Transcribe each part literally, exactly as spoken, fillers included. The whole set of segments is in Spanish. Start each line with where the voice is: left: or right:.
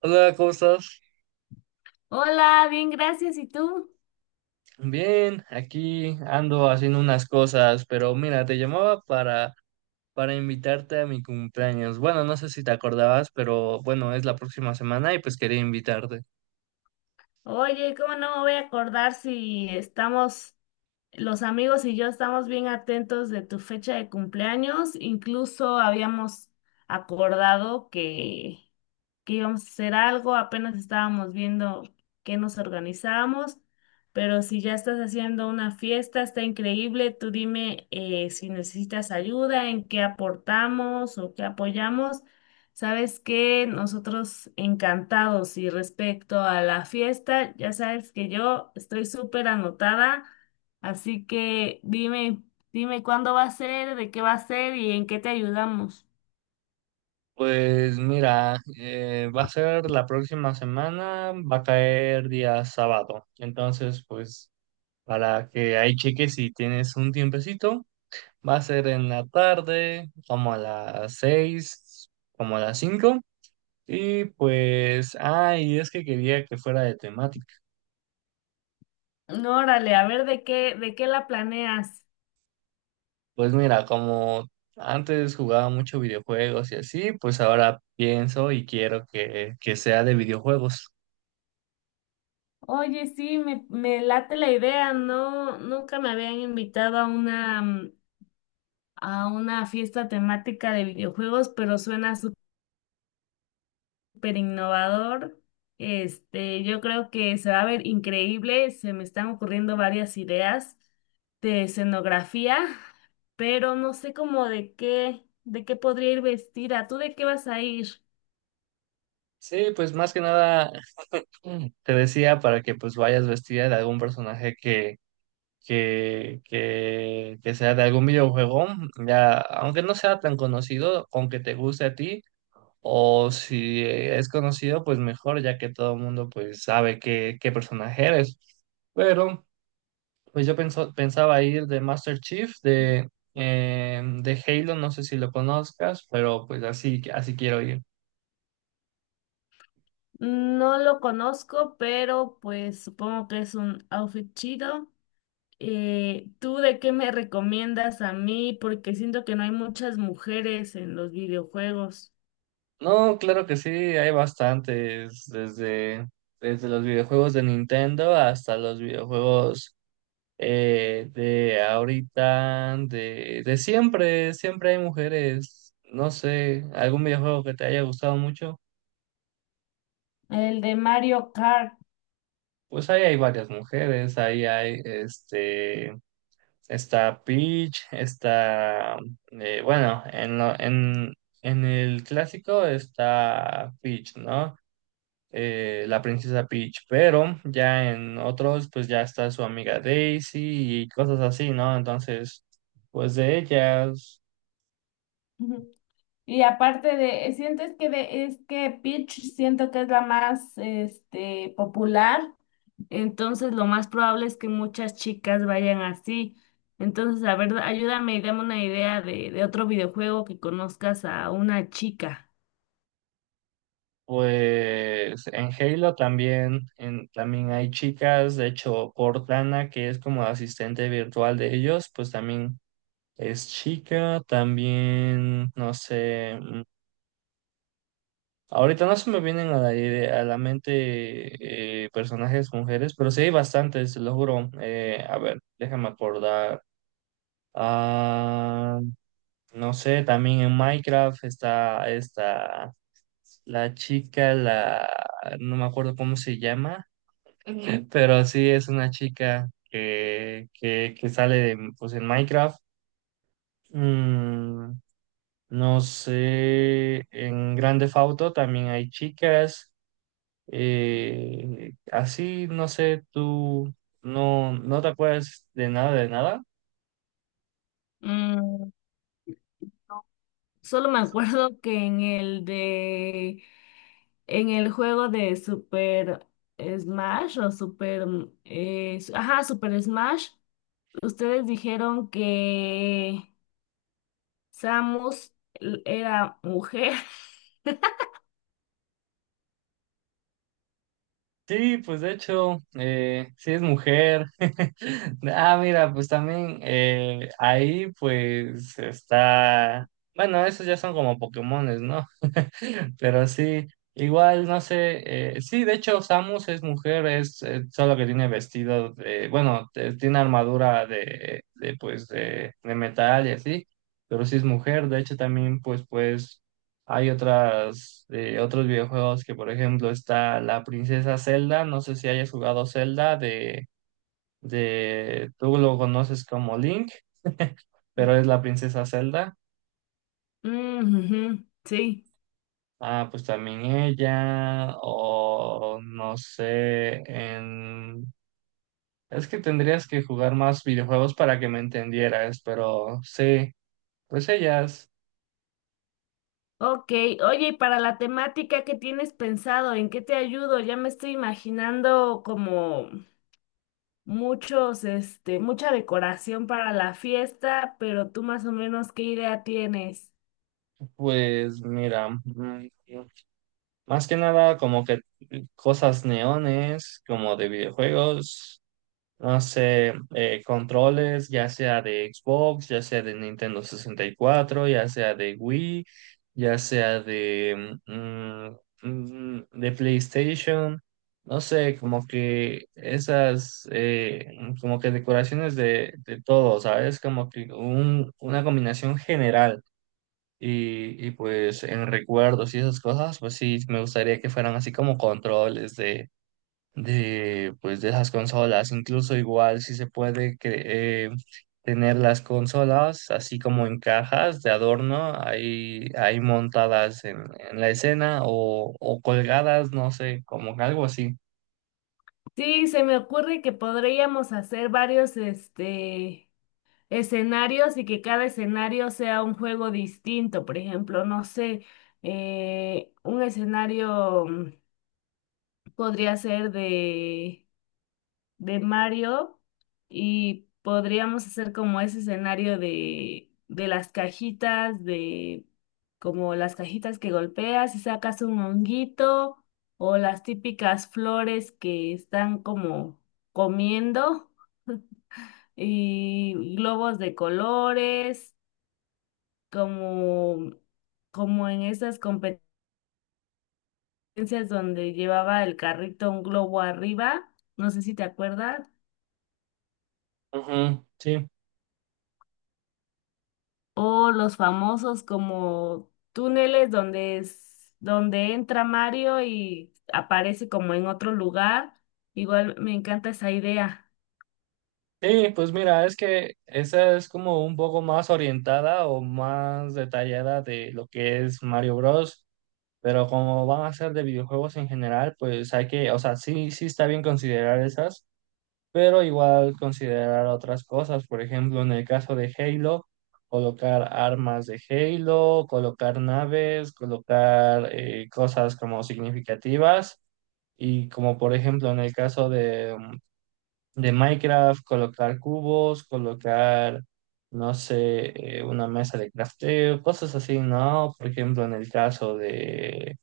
right: Hola, ¿cómo estás?
left: Hola, bien, gracias. ¿Y tú?
right: Bien, aquí ando haciendo unas cosas, pero mira, te llamaba para, para invitarte a mi cumpleaños. Bueno, no sé si te acordabas, pero bueno, es la próxima semana y pues quería invitarte.
left: Oye, ¿cómo no me voy a acordar si estamos, los amigos y yo estamos bien atentos de tu fecha de cumpleaños? Incluso habíamos acordado que que íbamos a hacer algo, apenas estábamos viendo qué nos organizamos, pero si ya estás haciendo una fiesta, está increíble, tú dime eh, si necesitas ayuda, en qué aportamos o qué apoyamos. Sabes que nosotros encantados y respecto a la fiesta, ya sabes que yo estoy súper anotada, así que dime, dime cuándo va a ser, de qué va a ser y en qué te ayudamos.
right: Pues mira, eh, va a ser la próxima semana, va a caer día sábado. Entonces, pues para que ahí cheques si tienes un tiempecito, va a ser en la tarde, como a las seis, como a las cinco. Y pues, ay, es que quería que fuera de temática.
left: No, órale, a ver de qué, de qué la planeas.
right: Pues mira, como antes jugaba mucho videojuegos y así, pues ahora pienso y quiero que, que sea de videojuegos.
left: Oye, sí, me, me late la idea, no, nunca me habían invitado a una, mm, a una fiesta temática de videojuegos, pero suena súper innovador. Este, yo creo que se va a ver increíble, se me están ocurriendo varias ideas de escenografía, pero no sé cómo de qué, de qué podría ir vestida. ¿Tú de qué vas a ir?
right: Sí, pues más que nada, mm, te decía para que pues vayas vestida de algún personaje que, que, que, que sea de algún videojuego, ya, aunque no sea tan conocido, aunque te guste a ti. O si es conocido, pues mejor, ya que todo el mundo pues sabe qué, qué personaje eres. Pero pues yo penso- pensaba ir de Master Chief, de, eh, de Halo, no sé si lo conozcas, pero pues así, así quiero ir.
left: No lo conozco, pero pues supongo que es un outfit chido. Eh, ¿tú de qué me recomiendas a mí? Porque siento que no hay muchas mujeres en los videojuegos.
right: No, claro que sí, hay bastantes, desde, desde los videojuegos de Nintendo hasta los videojuegos. Eh, de ahorita, de, de siempre, siempre hay mujeres, no sé, algún videojuego que te haya gustado mucho,
left: El de Mario Kart.
right: pues ahí hay varias mujeres, ahí hay, este, está Peach, está, eh, bueno, en, lo- en, en el clásico está Peach, ¿no? Eh, la princesa Peach, pero ya en otros, pues ya está su amiga Daisy y cosas así, ¿no? Entonces, pues de ellas.
left: Ujú. Y aparte de, eh, sientes que de, es que Peach siento que es la más este popular. Entonces, lo más probable es que muchas chicas vayan así. Entonces, a ver, ayúdame y dame una idea de, de otro videojuego que conozcas a una chica.
right: Pues en Halo también, en, también hay chicas, de hecho Cortana, que es como asistente virtual de ellos, pues también es chica, también, no sé, mm, ahorita no se me vienen a la, ide- a la mente, eh, personajes mujeres, pero sí hay bastantes, te lo juro. Eh, a ver, déjame acordar. Ah, no sé, también en Minecraft está esta, la chica, la, no me acuerdo cómo se llama. Pero sí es una chica que, que, que sale de, pues en Minecraft. Mm, no sé, en Grande Auto también hay chicas. Eh, así, no sé, tú no, no te acuerdas de nada, de nada.
left: Solo me acuerdo que en el de, en el juego de Super Smash o Super, eh, s- ajá, Super Smash, ustedes dijeron que Samus l- era mujer.
right: Sí, pues de hecho, eh, sí es mujer. Ah, mira, pues también, eh, ahí pues está, bueno, esos ya son como Pokémones, ¿no? Pero sí, igual, no sé, eh, sí, de hecho Samus es mujer, es eh, solo que tiene vestido, de, bueno, te- tiene armadura de, de, pues, de, de metal y así, pero sí es mujer, de hecho también, pues, pues, hay otras, eh, otros videojuegos que, por ejemplo, está la princesa Zelda, no sé si hayas jugado Zelda, de, de, tú lo conoces como Link, pero es la princesa Zelda.
left: Mm, ujú, sí.
right: Ah, pues también ella, o no sé, en... Es que tendrías que jugar más videojuegos para que me entendieras, pero sí, pues ellas.
left: Ok, oye, y para la temática que tienes pensado, ¿en qué te ayudo? Ya me estoy imaginando como muchos, este, mucha decoración para la fiesta, pero tú más o menos ¿qué idea tienes?
right: Pues mira, mm, más que nada como que cosas neones, como de videojuegos, no sé, eh, controles, ya sea de Xbox, ya sea de Nintendo sesenta y cuatro, ya sea de Wii, ya sea de, mm, mm, de PlayStation, no sé, como que esas, eh, como que decoraciones de, de todo, ¿sabes? Como que un- una combinación general. Y, y pues en recuerdos y esas cosas, pues sí, me gustaría que fueran así como controles de, de, pues, de esas consolas. Incluso igual si se puede cre- eh, tener las consolas así como en cajas de adorno, ahí, ahí montadas en, en la escena o, o colgadas, no sé, como algo así.
left: Sí, se me ocurre que podríamos hacer varios, este, escenarios y que cada escenario sea un juego distinto. Por ejemplo, no sé, eh, un escenario mm, podría ser de de Mario y podríamos hacer como ese escenario de, de las cajitas, de como las cajitas que golpeas y sacas un honguito o las típicas flores que están como comiendo y globos de colores, como, como en esas competencias donde llevaba el carrito un globo arriba, no sé si te acuerdas.
right: Ujú, sí.
left: O los famosos como túneles donde es, donde entra Mario y aparece como en otro lugar. Igual me encanta esa idea.
right: Sí, pues mira, es que esa es como un poco más orientada o más detallada de lo que es Mario Bros. Pero como van a ser de videojuegos en general, pues hay que, o sea, sí, sí está bien considerar esas. Pero igual considerar otras cosas, por ejemplo, en el caso de Halo, colocar armas de Halo, colocar naves, colocar, eh, cosas como significativas. Y como por ejemplo en el caso de, mm, de Minecraft, colocar cubos, colocar, no sé, eh, una mesa de crafteo, cosas así, ¿no? Por ejemplo, en el caso de,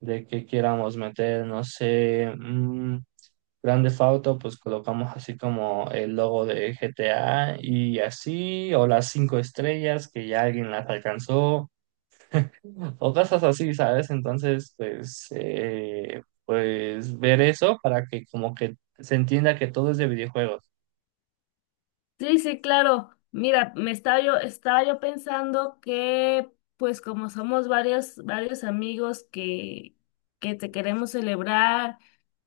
right: de que queramos meter, no sé, mm, Grand Theft Auto, pues colocamos así como el logo de G T A y así, o las cinco estrellas que ya alguien las alcanzó, o cosas así, ¿sabes? Entonces, pues, eh, pues ver eso para que como que se entienda que todo es de videojuegos.
left: Sí, sí, claro. Mira, me estaba yo, estaba yo pensando que, pues como somos varios, varios amigos que, que te queremos celebrar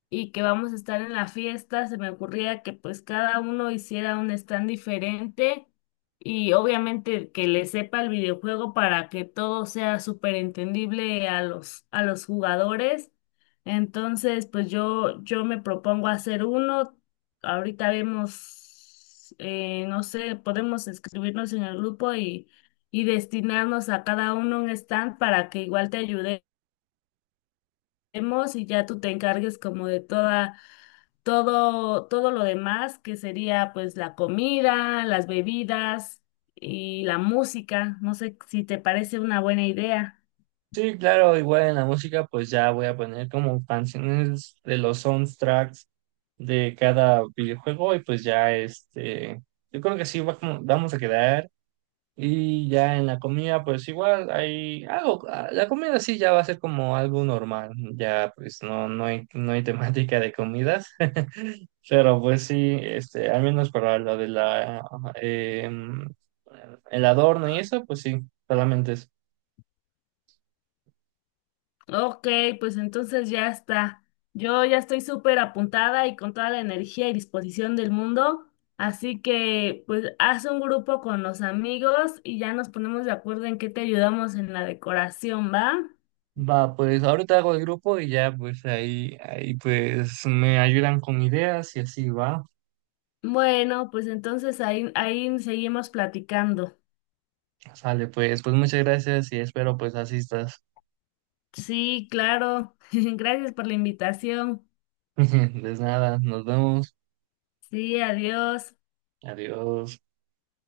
left: y que vamos a estar en la fiesta, se me ocurría que pues cada uno hiciera un stand diferente y obviamente que le sepa el videojuego para que todo sea súper entendible a los, a los jugadores. Entonces, pues yo, yo me propongo hacer uno. Ahorita vemos, eh, no sé, podemos escribirnos en el grupo y, y destinarnos a cada uno un stand para que igual te ayude hacemos y ya tú te encargues como de toda, todo, todo lo demás, que sería pues la comida, las bebidas y la música. No sé si te parece una buena idea.
right: Sí, claro, igual en la música, pues ya voy a poner como canciones de los soundtracks de cada videojuego y pues ya, este, yo creo que sí va como- vamos a quedar. Y ya en la comida, pues igual hay algo, ah, la comida sí ya va a ser como algo normal, ya pues no, no hay, no hay temática de comidas. Pero pues sí, este, al menos para lo de la, ah, em, el adorno y eso, pues sí, solamente es.
left: Ok, pues entonces ya está. Yo ya estoy súper apuntada y con toda la energía y disposición del mundo. Así que pues haz un grupo con los amigos y ya nos ponemos de acuerdo en qué te ayudamos en la decoración, ¿va?
right: Va, pues ahorita hago el grupo y ya pues ahí, ahí pues me ayudan con ideas y así va.
left: Bueno, pues entonces ahí, ahí seguimos platicando.
right: Sale, pues, pues muchas gracias y espero pues asistas.
left: Sí, claro. Gracias por la invitación.
right: Pues nada, nos vemos.
left: Sí, adiós.
right: Adiós.